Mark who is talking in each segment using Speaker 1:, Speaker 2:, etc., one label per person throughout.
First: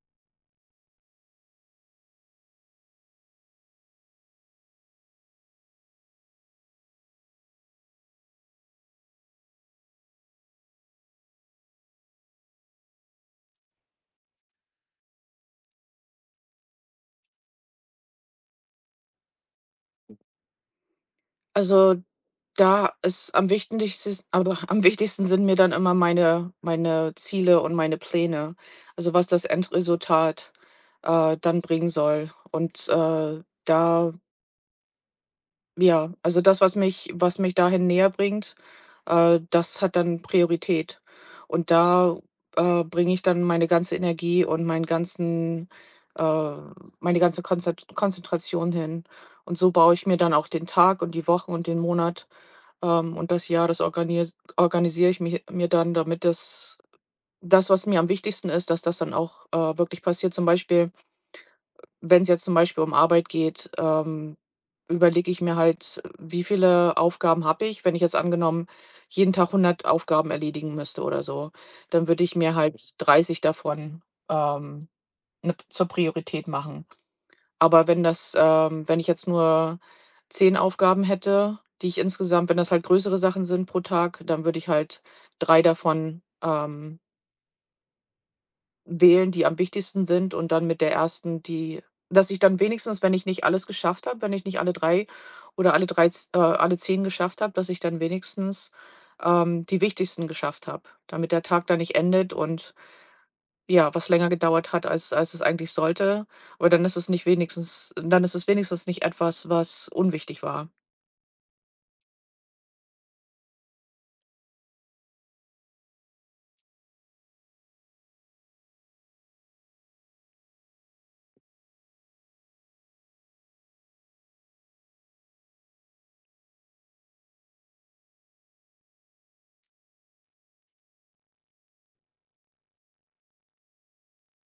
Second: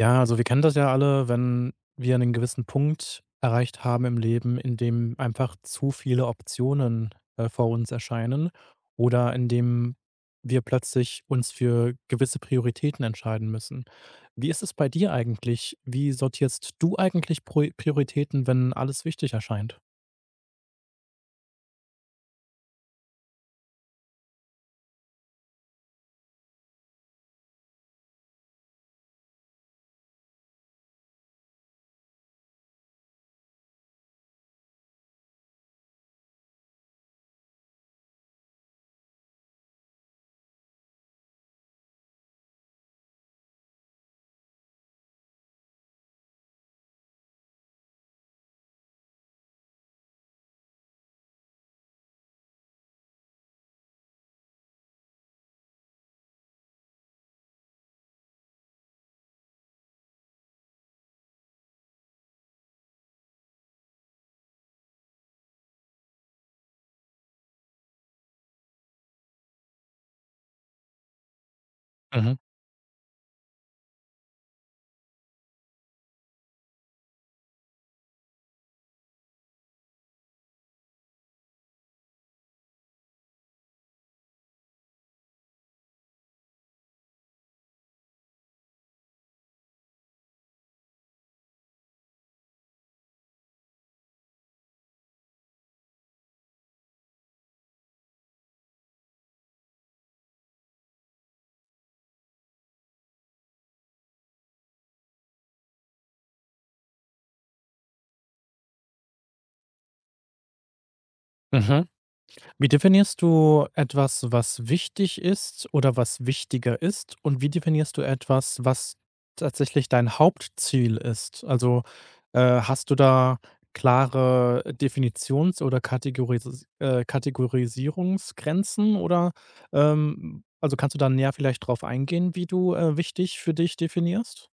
Speaker 1: Ja, also wir kennen das ja alle, wenn wir einen gewissen Punkt erreicht haben im Leben, in dem einfach zu viele Optionen, vor uns erscheinen oder in dem wir plötzlich uns für gewisse Prioritäten entscheiden müssen. Wie ist es bei dir eigentlich? Wie sortierst du eigentlich Proi Prioritäten, wenn alles wichtig erscheint?
Speaker 2: Also, da ist am wichtigsten, aber am wichtigsten sind mir dann immer meine Ziele und meine Pläne. Also, was das Endresultat, dann bringen soll. Und da ja, also das, was mich dahin näher bringt, das hat dann Priorität. Und da bringe ich dann meine ganze Energie und äh, meine ganze Konzert Konzentration hin. Und so baue ich mir dann auch den Tag und die Woche und den Monat, und das Jahr, das organisiere ich mich mir dann, damit das, das, was mir am wichtigsten ist, dass das dann auch wirklich passiert. Zum Beispiel, wenn es jetzt zum Beispiel um Arbeit geht, überlege ich mir halt: Wie viele Aufgaben habe ich? Wenn ich jetzt angenommen jeden Tag 100 Aufgaben erledigen müsste oder so, dann würde
Speaker 1: Mhm.
Speaker 2: ich mir halt 30 davon, ähm, 'ne zur Priorität machen. Aber wenn das wenn ich jetzt nur 10 Aufgaben hätte, die ich insgesamt, wenn das halt größere Sachen sind pro Tag, dann würde ich halt 3 davon, wählen, die am wichtigsten sind, und dann mit der ersten, die, dass ich dann wenigstens, wenn ich nicht alles geschafft habe, wenn ich nicht alle 3 oder alle 3 z alle 10 geschafft habe, dass ich dann wenigstens die wichtigsten geschafft habe, damit der Tag dann nicht endet und, ja, was länger gedauert hat, als es eigentlich sollte. Aber dann ist es nicht, wenigstens dann ist es wenigstens nicht etwas, was unwichtig war.
Speaker 1: Mhm. Wie definierst du etwas, was wichtig ist oder was wichtiger ist? Und wie definierst du etwas, was tatsächlich dein Hauptziel ist? Also hast du da klare Definitions- oder Kategorisierungsgrenzen oder also kannst du da näher vielleicht drauf eingehen, wie du wichtig für dich definierst?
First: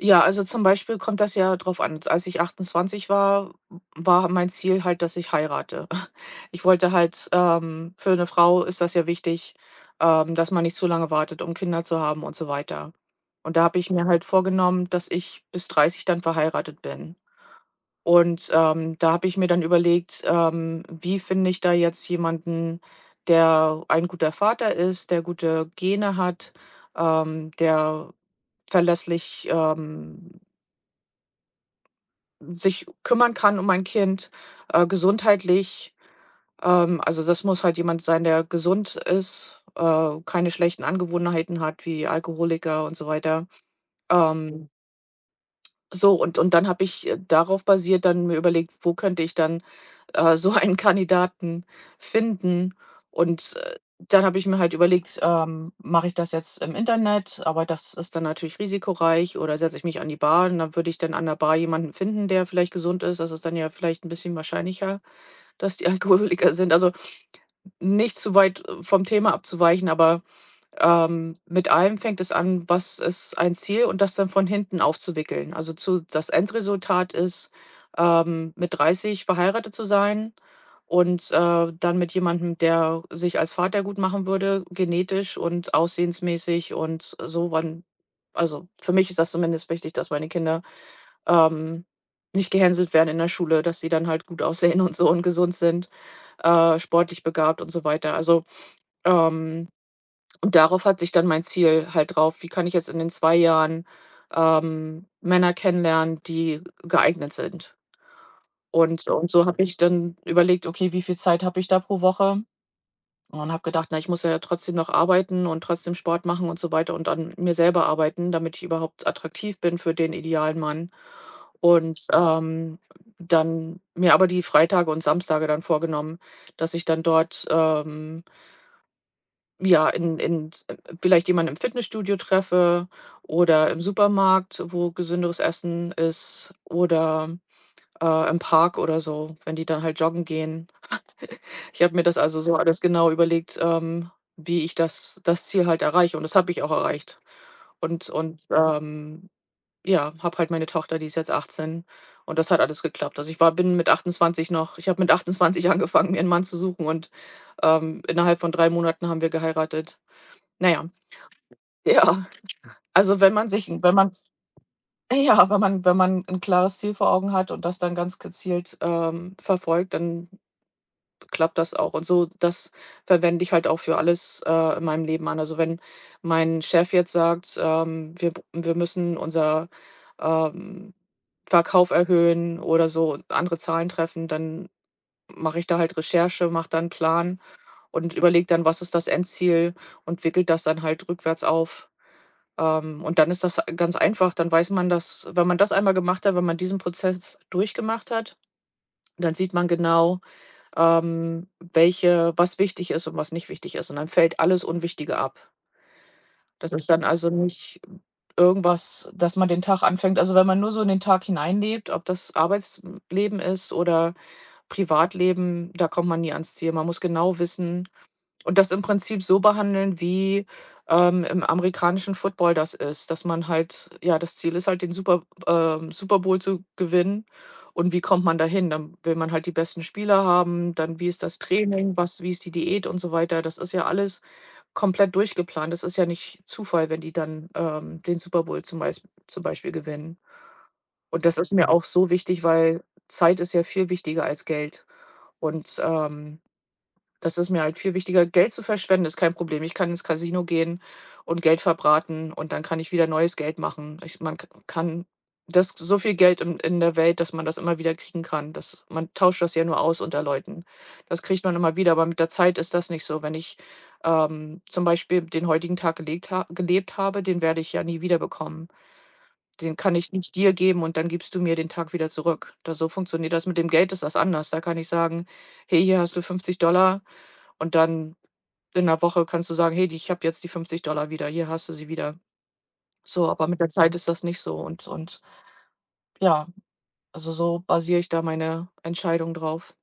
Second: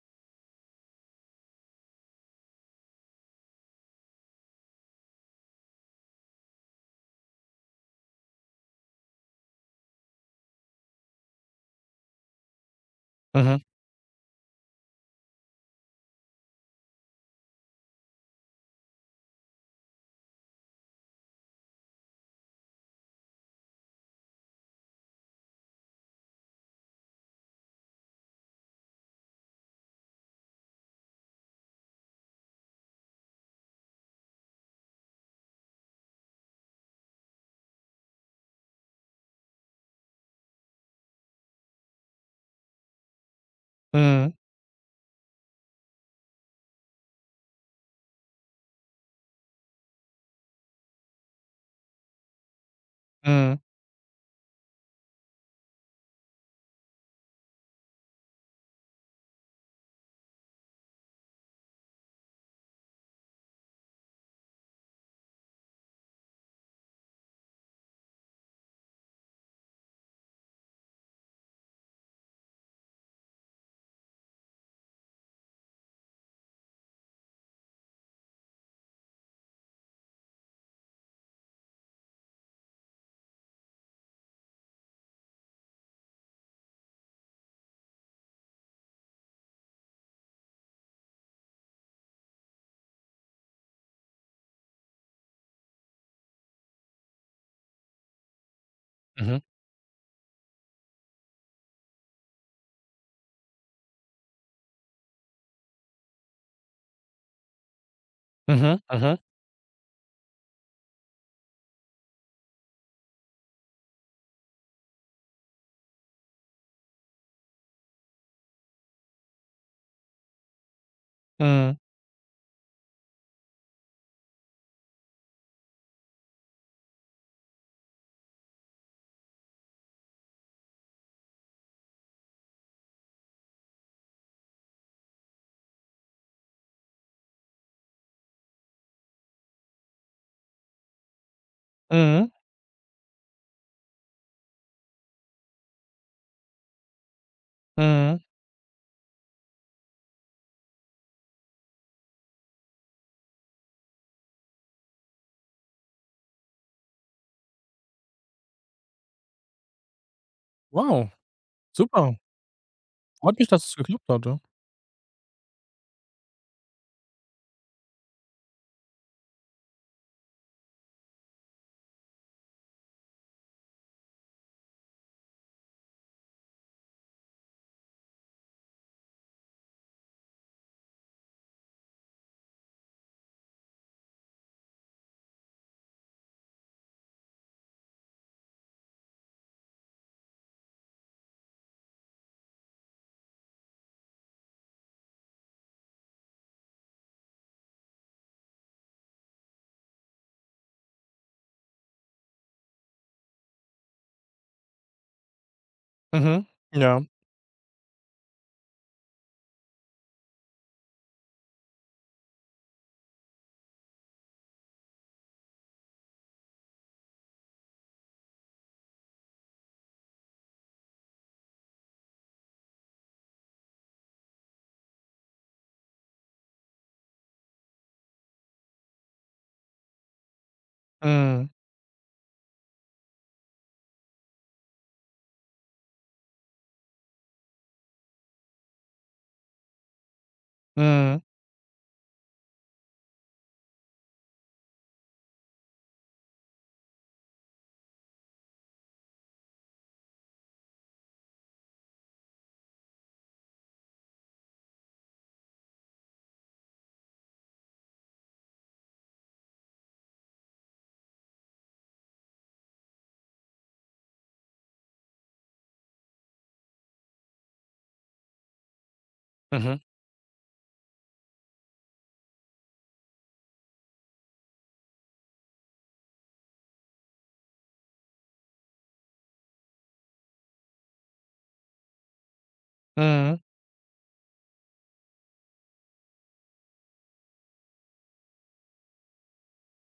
Speaker 2: Ja, also zum Beispiel kommt das ja drauf an. Als ich 28 war, war mein Ziel halt, dass ich heirate. Ich wollte halt, für eine Frau ist das ja wichtig, dass man nicht zu lange wartet, um Kinder zu haben und so weiter. Und
Speaker 1: Mhm.
Speaker 2: da habe ich mir halt vorgenommen, dass ich bis 30 dann verheiratet bin. Und da habe ich mir dann überlegt, wie finde ich da jetzt jemanden, der ein guter Vater ist, der gute Gene hat, der verlässlich sich kümmern kann um mein Kind gesundheitlich. Also, das muss halt jemand sein, der gesund ist keine schlechten Angewohnheiten hat wie Alkoholiker und so weiter.
Speaker 1: Mhm.
Speaker 2: Ähm, So, und dann habe ich darauf basiert dann mir überlegt: Wo könnte ich dann so einen Kandidaten finden? Und,
Speaker 1: Mhm.
Speaker 2: äh, dann habe ich mir halt überlegt: Mache ich das jetzt im Internet? Aber das ist dann natürlich risikoreich. Oder setze ich mich an die Bar, und dann würde ich dann an der Bar jemanden finden, der vielleicht gesund ist. Das ist dann ja vielleicht ein bisschen wahrscheinlicher, dass die Alkoholiker sind. Also, nicht zu weit vom Thema abzuweichen, aber mit allem fängt es an: Was ist ein Ziel, und das dann von hinten aufzuwickeln. Also zu, das Endresultat ist mit 30 verheiratet zu sein und dann mit jemandem, der sich als Vater gut machen würde, genetisch und aussehensmäßig und so wann, also, für mich ist das zumindest wichtig, dass meine Kinder, ähm, nicht gehänselt werden in der Schule, dass sie dann halt gut aussehen und so und gesund sind sportlich begabt und so weiter. Also,
Speaker 1: Mhm.
Speaker 2: ähm und darauf hat sich dann mein Ziel halt drauf: Wie kann ich jetzt in den 2 Jahren, Männer kennenlernen, die geeignet sind?
Speaker 1: Mhm.
Speaker 2: Und
Speaker 1: Mhm.
Speaker 2: und so habe ich dann überlegt: „Okay, wie viel Zeit habe ich da pro Woche?" Und habe gedacht: „Na, ich muss ja trotzdem noch arbeiten und trotzdem Sport machen und so weiter und an mir selber arbeiten, damit ich überhaupt attraktiv bin für den idealen Mann."
Speaker 1: Mhm.
Speaker 2: Und dann mir aber die Freitage und Samstage dann vorgenommen, dass ich dann dort ja, in s vielleicht jemanden im Fitnessstudio treffe oder im Supermarkt, wo gesünderes Essen ist, oder im Park oder so, wenn die dann halt joggen gehen. Ich habe mir das
Speaker 1: Mhm.
Speaker 2: also so alles genau überlegt, wie ich das Ziel halt erreiche, und das habe ich auch erreicht. Und
Speaker 1: Mhm.
Speaker 2: und, ähm, ja, habe halt meine Tochter, die ist jetzt 18, und das hat alles geklappt. Also, ich war bin mit 28 noch, ich habe mit 28 angefangen, mir einen Mann zu suchen, und innerhalb von 3 Monaten haben wir geheiratet. Naja,
Speaker 1: Wow, super.
Speaker 2: ja, also, wenn
Speaker 1: Freut mich,
Speaker 2: man
Speaker 1: dass
Speaker 2: sich
Speaker 1: es
Speaker 2: wenn
Speaker 1: geklappt
Speaker 2: man
Speaker 1: hat. Ja.
Speaker 2: ja, wenn man ein klares Ziel vor Augen hat und das dann ganz gezielt verfolgt, dann klappt das auch. Und so das verwende ich halt auch für alles in meinem Leben an. Also, wenn mein Chef jetzt sagt, wir müssen unser, ähm, Verkauf erhöhen oder so, andere Zahlen treffen, dann mache ich da halt Recherche, mache dann 'n Plan und überlege dann: Was ist das Endziel? Und wickele das dann halt rückwärts auf. Und dann ist das ganz einfach. Dann weiß man, dass, wenn man das einmal gemacht hat, wenn man diesen Prozess durchgemacht hat, dann sieht man genau, welche was wichtig ist und was nicht wichtig ist. Und dann fällt alles Unwichtige ab.
Speaker 1: Mhm.
Speaker 2: Das ist
Speaker 1: Ja.
Speaker 2: dann also nicht irgendwas, dass man den Tag anfängt, also, wenn man nur so in den Tag hineinlebt, ob das Arbeitsleben ist oder Privatleben, da kommt man nie ans Ziel. Man muss genau wissen und das im Prinzip so behandeln, wie im amerikanischen Football das ist, dass man halt, ja, das Ziel ist halt, den Super Bowl zu gewinnen. Und wie kommt man dahin? Dann will man halt die besten Spieler haben, dann, wie ist das
Speaker 1: Mhm.
Speaker 2: Training, was wie ist die Diät und so weiter. Das ist ja alles komplett durchgeplant. Das ist ja nicht Zufall, wenn die dann, den Super Bowl zum Beispiel gewinnen.
Speaker 1: Mhm.
Speaker 2: Und das ist mir auch so wichtig, weil Zeit ist ja viel wichtiger als Geld. Und, ähm Das ist mir halt viel wichtiger. Geld zu verschwenden ist kein Problem. Ich kann ins Casino gehen und Geld verbraten, und dann kann ich wieder neues Geld machen. Ich Man k kann das, so viel Geld in der Welt, dass man das immer wieder kriegen kann. Das, man tauscht das ja nur aus unter Leuten. Das kriegt man immer wieder, aber mit der Zeit ist das nicht so. Wenn ich, zum Beispiel den heutigen Tag gelegt ha gelebt habe, den werde ich ja nie wieder bekommen. Den
Speaker 1: Mhm.
Speaker 2: kann ich nicht dir geben, und dann gibst du mir den Tag wieder zurück. Da, so funktioniert das. Mit dem Geld ist das anders. Da kann ich sagen: „Hey, hier hast du 50", und dann in der Woche kannst du sagen: „Hey, die ich habe jetzt die 50 Dollar wieder, hier hast du sie wieder." So,
Speaker 1: Mhm.
Speaker 2: aber mit der Zeit ist das nicht so, und ja, also, so basiere ich da meine Entscheidung drauf.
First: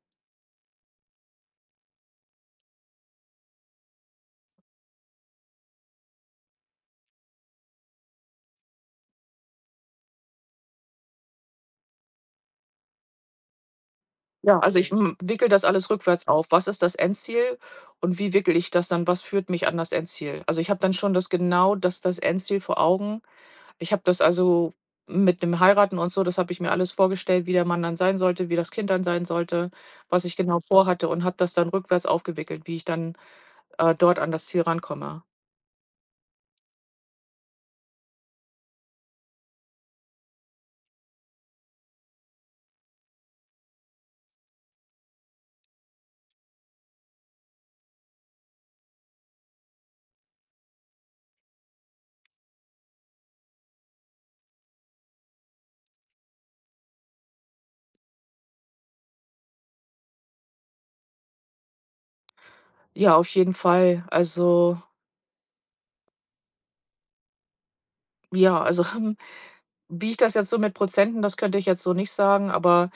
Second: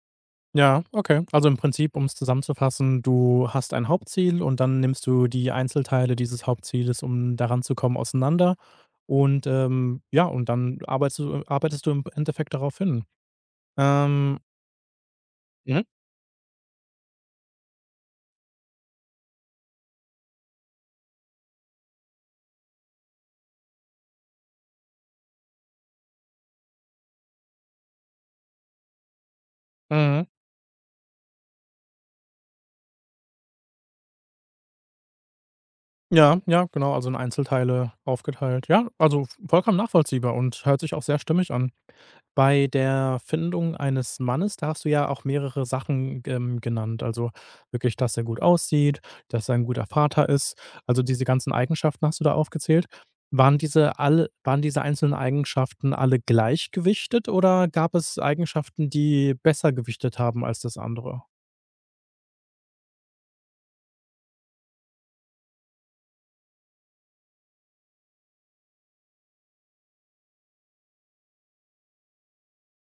Speaker 1: Ja, okay. Also, im Prinzip, um's zusammenzufassen, du hast ein Hauptziel und dann nimmst du die Einzelteile dieses Hauptzieles, um daran zu kommen auseinander und, ja, und dann arbeitest du im Endeffekt darauf hin. Ähm,
Speaker 2: Ja, also, ich, wickele das
Speaker 1: mhm.
Speaker 2: alles rückwärts auf. Was ist das Endziel, und wie wickele ich das dann was führt mich an das Endziel? Also, ich habe dann schon das Endziel vor Augen. Ich habe das also mit dem Heiraten und so, das habe ich mir alles vorgestellt, wie der Mann dann sein sollte, wie das Kind dann sein sollte, was
Speaker 1: Mhm.
Speaker 2: ich genau vorhatte, und habe das dann rückwärts aufgewickelt, wie ich dann dort an das Ziel rankomme.
Speaker 1: Ja, ja, genau, also in Einzelteile aufgeteilt. Ja, also vollkommen nachvollziehbar und hört sich auch sehr stimmig an. Bei der Findung eines Mannes, da hast du ja auch mehrere Sachen, genannt. Also wirklich, dass er gut aussieht, dass er ein guter Vater ist. Also diese ganzen Eigenschaften hast du da aufgezählt. Waren diese einzelnen Eigenschaften alle gleich gewichtet oder gab es Eigenschaften, die besser gewichtet haben als das andere?
Speaker 2: Ja, auf jeden Fall. Also, ja, also, wie ich das jetzt so mit Prozenten, das könnte ich jetzt so nicht sagen, aber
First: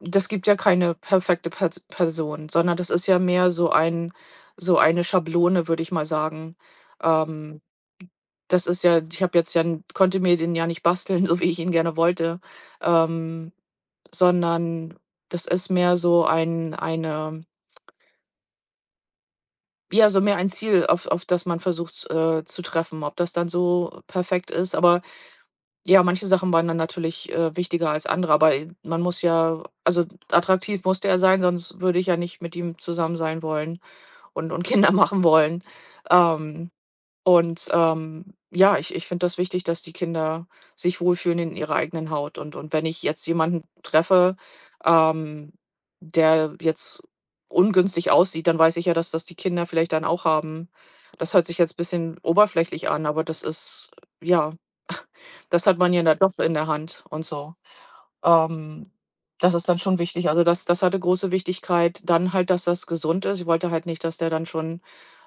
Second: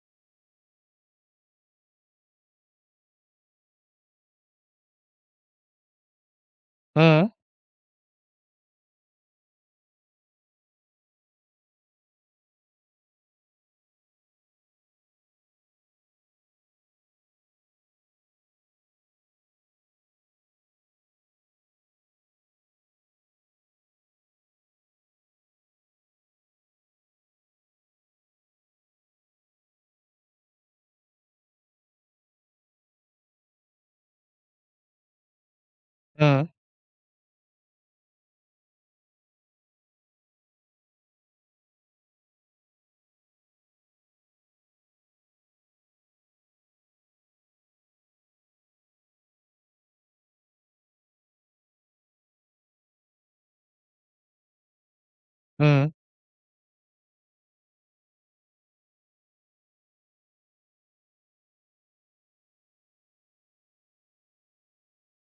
Speaker 2: das gibt ja keine perfekte Person, sondern das ist ja mehr so ein, so eine Schablone, würde ich mal sagen.
Speaker 1: Mhm,
Speaker 2: Ähm, Das ist ja, ich habe jetzt ja n konnte mir den ja nicht basteln, so wie ich ihn gerne wollte, ähm, sondern das ist mehr so ein, eine, ja, so mehr ein Ziel, auf das man versucht zu treffen. Ob das dann so perfekt ist, aber ja, manche Sachen waren dann natürlich wichtiger als andere, aber i man muss ja, also, attraktiv musste er sein, sonst würde ich ja nicht mit ihm zusammen sein wollen und Kinder machen wollen.
Speaker 1: mhm,
Speaker 2: Ähm und, ja, ich finde das wichtig, dass die Kinder sich wohlfühlen in ihrer eigenen Haut. Und wenn ich jetzt jemanden treffe, ähm, der jetzt ungünstig aussieht, dann weiß ich ja, dass das die Kinder vielleicht dann auch haben. Das hört sich jetzt ein bisschen oberflächlich an, aber das ist, ja, das hat
Speaker 1: mhm,
Speaker 2: man ja dann doch in der Hand und so. Ähm, Das ist dann schon wichtig. Also, das hatte große Wichtigkeit. Dann halt, dass das gesund ist. Ich wollte halt nicht, dass der dann schon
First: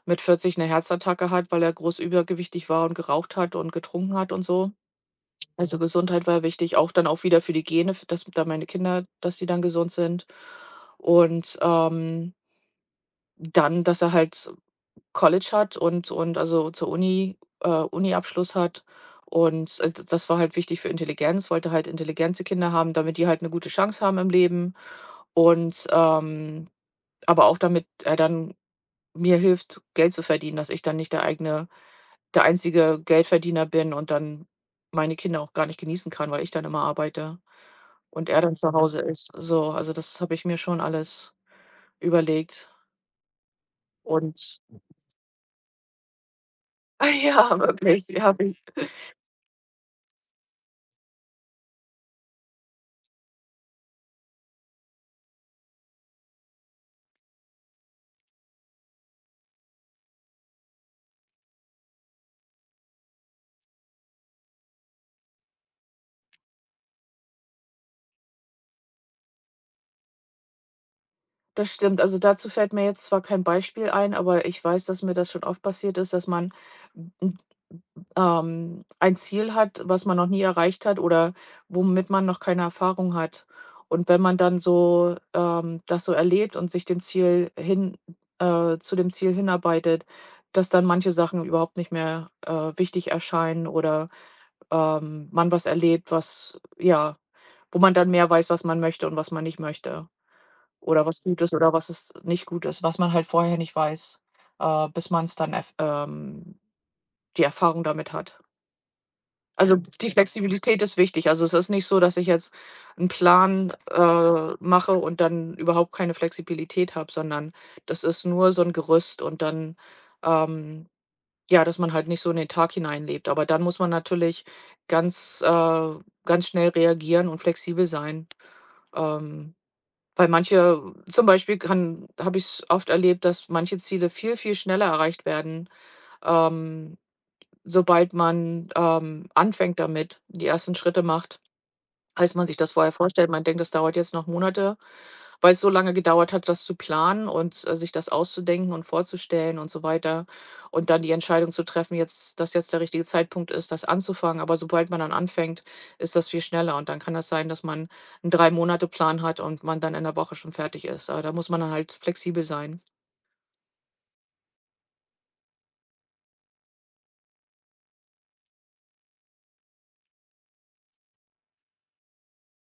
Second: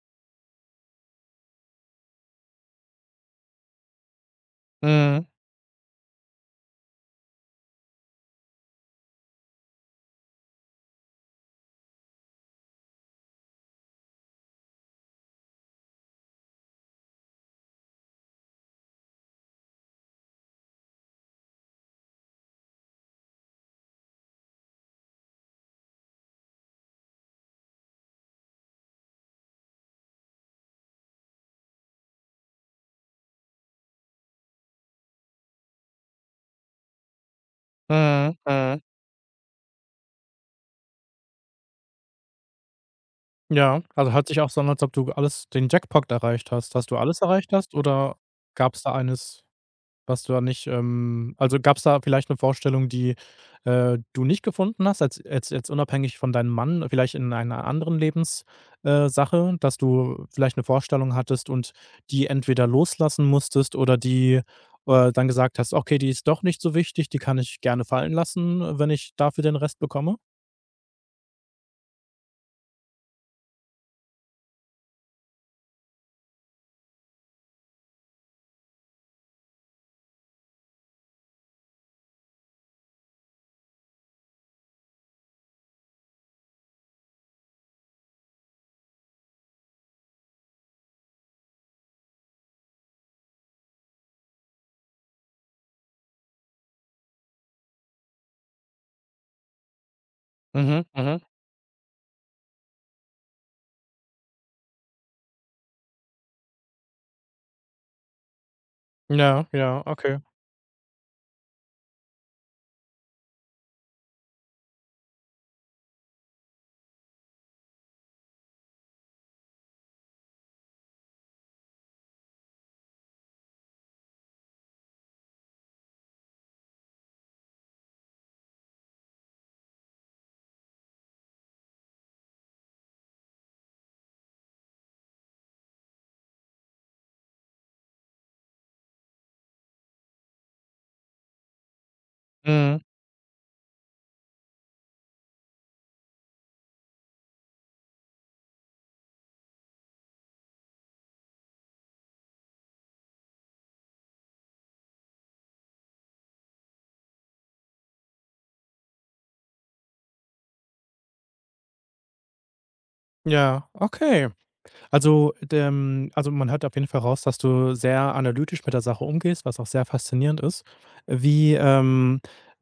Speaker 2: mit 40 eine Herzattacke hat, weil er groß übergewichtig war und geraucht hat und getrunken hat und so.
Speaker 1: mhm,
Speaker 2: Also, Gesundheit war wichtig, auch dann auch wieder für die Gene, f dass da meine Kinder, dass die dann gesund sind. Und, dann, dass er halt College hat und also zur Uni Abschluss hat. Und, d das war halt wichtig für Intelligenz, wollte halt intelligente Kinder haben, damit die halt eine gute Chance haben im Leben und, aber auch damit er dann mir hilft, Geld zu verdienen, dass ich dann nicht der einzige Geldverdiener bin und dann meine Kinder auch gar nicht genießen kann, weil ich dann immer arbeite und
Speaker 1: mhm,
Speaker 2: er dann zu
Speaker 1: mhm.
Speaker 2: Hause ist. So, also das habe ich mir schon alles überlegt
Speaker 1: Ja, also hört sich auch so
Speaker 2: und
Speaker 1: an, als ob du alles den Jackpot erreicht hast. Hast du alles erreicht
Speaker 2: ja,
Speaker 1: hast
Speaker 2: wirklich,
Speaker 1: oder
Speaker 2: ja.
Speaker 1: gab es da eines, was du da nicht also gab es da vielleicht eine Vorstellung, die, du nicht gefunden hast, als jetzt unabhängig von deinem Mann, vielleicht in einer anderen Sache, dass du vielleicht eine Vorstellung hattest und die entweder loslassen musstest oder die, dann gesagt hast: „Okay, die ist doch nicht so wichtig, die kann ich gerne fallen lassen, wenn ich dafür den Rest bekomme?“
Speaker 2: Das stimmt. Also, dazu fällt mir jetzt zwar kein Beispiel ein, aber ich weiß, dass mir das schon oft passiert ist, dass man, n n ein Ziel hat, was man noch nie erreicht hat oder womit man noch keine Erfahrung hat. Und wenn man dann so, das so erlebt und sich dem Ziel hin zu dem Ziel hinarbeitet, dass dann manche Sachen überhaupt nicht mehr, wichtig erscheinen oder, man was erlebt, was ja, wo man dann mehr weiß, was man möchte und was man nicht möchte.
Speaker 1: Mhm,
Speaker 2: Oder
Speaker 1: mhm.
Speaker 2: was gut ist oder was es nicht gut ist, was man halt vorher nicht weiß, bis man es dann erf die Erfahrung damit hat.
Speaker 1: Ja,
Speaker 2: Also,
Speaker 1: ja,
Speaker 2: die
Speaker 1: okay.
Speaker 2: Flexibilität ist wichtig. Also, es ist nicht so, dass ich jetzt 'n Plan, mache und dann überhaupt keine Flexibilität habe, sondern das ist nur so 'n Gerüst und dann, ähm ja, dass man halt nicht so in den Tag hineinlebt. Aber dann muss man natürlich ganz, äh ganz schnell reagieren und flexibel sein. Ähm Weil manche zum Beispiel kann habe ich es oft erlebt, dass manche Ziele viel, viel schneller erreicht werden, ähm, sobald man, anfängt damit, die ersten Schritte macht, als man sich das
Speaker 1: Mhm.
Speaker 2: vorher vorstellt. Man denkt, das dauert jetzt noch Monate, weil es so lange gedauert hat, das zu planen und, sich das auszudenken und vorzustellen und so weiter und dann die Entscheidung zu treffen, jetzt dass jetzt der richtige Zeitpunkt ist, das anzufangen. Aber sobald man dann anfängt, ist das viel schneller und dann kann das sein, dass man 'n 3 Monate Plan hat und man dann in der Woche schon fertig ist. Aber da muss man dann halt flexibel sein.
Speaker 1: Ja, okay. Also, dem also, man hört auf jeden Fall raus, dass du sehr analytisch mit der Sache umgehst, was auch sehr faszinierend ist. Wie,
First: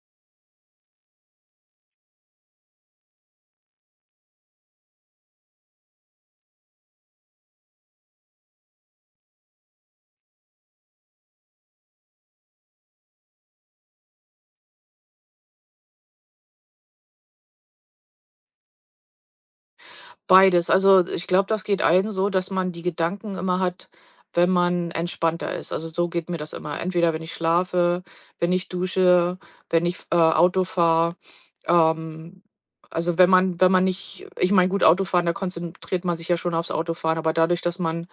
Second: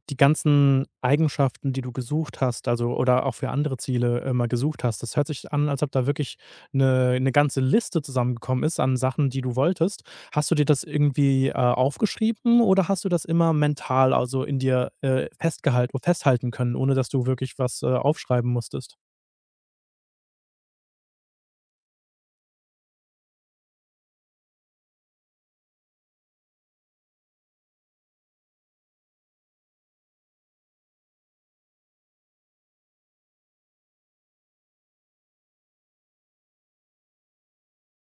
Speaker 1: die ganzen Eigenschaften, die du gesucht hast, also oder auch für andere Ziele immer gesucht hast. Das hört sich an, als ob da wirklich eine ganze Liste zusammengekommen ist an Sachen, die du wolltest. Hast du dir das irgendwie, aufgeschrieben oder hast du das immer mental, also, in dir, festgehalt festhalten können, ohne dass du wirklich was, aufschreiben musstest?
Speaker 2: Beides. Also, ich glaube, das geht allen so, dass man die Gedanken immer hat, wenn man entspannter ist. Also, so geht mir das immer. Entweder wenn ich schlafe, wenn ich dusche, wenn ich, Auto fahre. Ähm, also, wenn man wenn man nicht ich meine, gut, Autofahren, da konzentriert man sich ja schon aufs Autofahren, aber dadurch, dass man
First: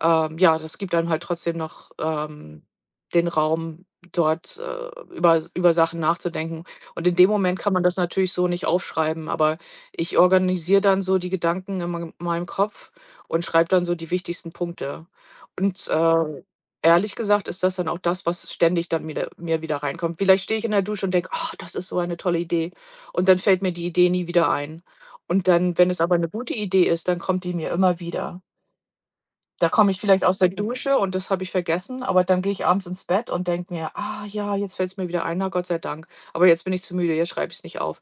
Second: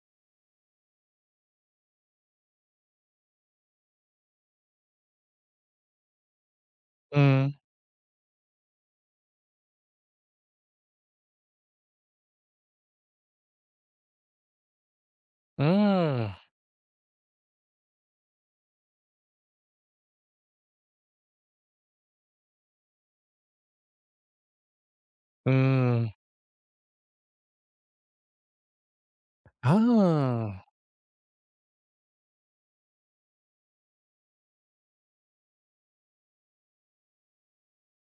Speaker 2: ähm, ja, das gibt einem halt trotzdem noch, den Raum, dort, über Sachen nachzudenken. Und in dem
Speaker 1: Mhm.
Speaker 2: Moment kann man das natürlich so nicht aufschreiben, aber ich organisiere dann so die Gedanken in meinem Kopf und schreibe dann so die wichtigsten Punkte. Und,
Speaker 1: Hm.
Speaker 2: ehrlich gesagt ist das dann auch das, was ständig dann wieder mir wieder reinkommt. Vielleicht stehe ich in der Dusche und denke: „Ach, das ist so eine tolle Idee.“ Und dann fällt mir die Idee nie wieder ein. Und dann, wenn es
Speaker 1: Hm.
Speaker 2: aber eine gute Idee ist, dann kommt die mir immer wieder. Da komme ich vielleicht aus der
Speaker 1: Ah.
Speaker 2: Dusche und das habe ich vergessen, aber dann gehe ich abends ins Bett und denke mir: „Ah ja, jetzt fällt es mir wieder ein, na Gott sei Dank. Aber jetzt bin ich zu müde, jetzt schreibe ich es nicht auf.“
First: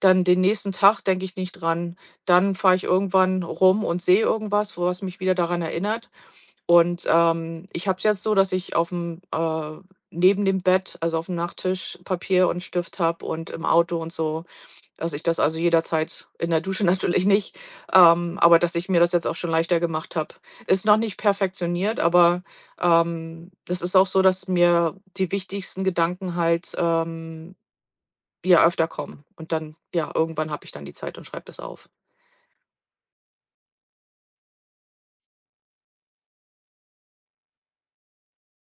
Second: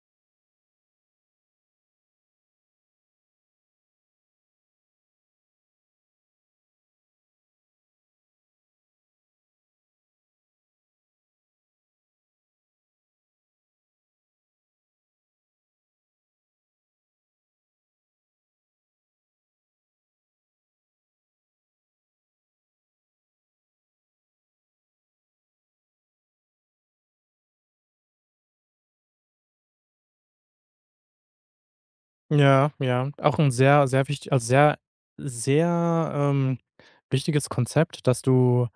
Speaker 2: Dann den nächsten Tag denke ich nicht dran. Dann fahre ich irgendwann rum und sehe irgendwas, wo was mich wieder daran erinnert. Und, ich habe es jetzt so, dass ich auf'm neben dem Bett, also auf'm Nachttisch Papier und Stift habe und im Auto und so. Dass ich das also jederzeit, in der Dusche natürlich nicht, aber dass ich mir das jetzt auch schon leichter gemacht habe. Ist noch nicht perfektioniert, aber, das ist auch so, dass mir die wichtigsten Gedanken halt, ja, öfter kommen. Und dann, ja, irgendwann habe ich dann die Zeit und schreibe das auf.
Speaker 1: Ja, ja. Auch ein sehr, sehr wicht also, sehr, sehr, wichtiges Konzept, dass du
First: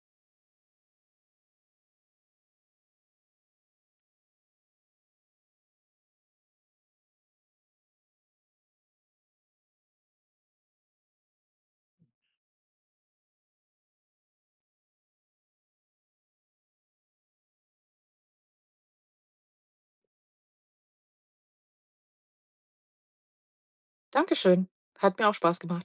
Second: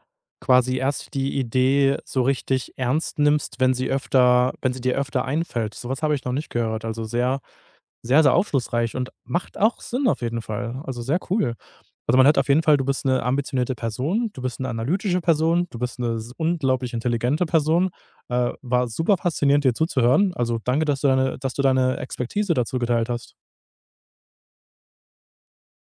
Speaker 1: quasi erst die Idee so richtig ernst nimmst, wenn sie öfter wenn sie dir öfter einfällt. So was habe ich noch nicht gehört. Also, sehr, sehr aufschlussreich und macht auch Sinn auf jeden Fall. Also, sehr cool. Also, man hört auf jeden Fall, du bist eine ambitionierte Person, du bist eine analytische Person, du bist eine unglaublich intelligente Person. War super faszinierend, dir zuzuhören. Also, danke, dass du deine Expertise dazu geteilt hast.
Speaker 2: Dankeschön. Hat mir auch Spaß gemacht.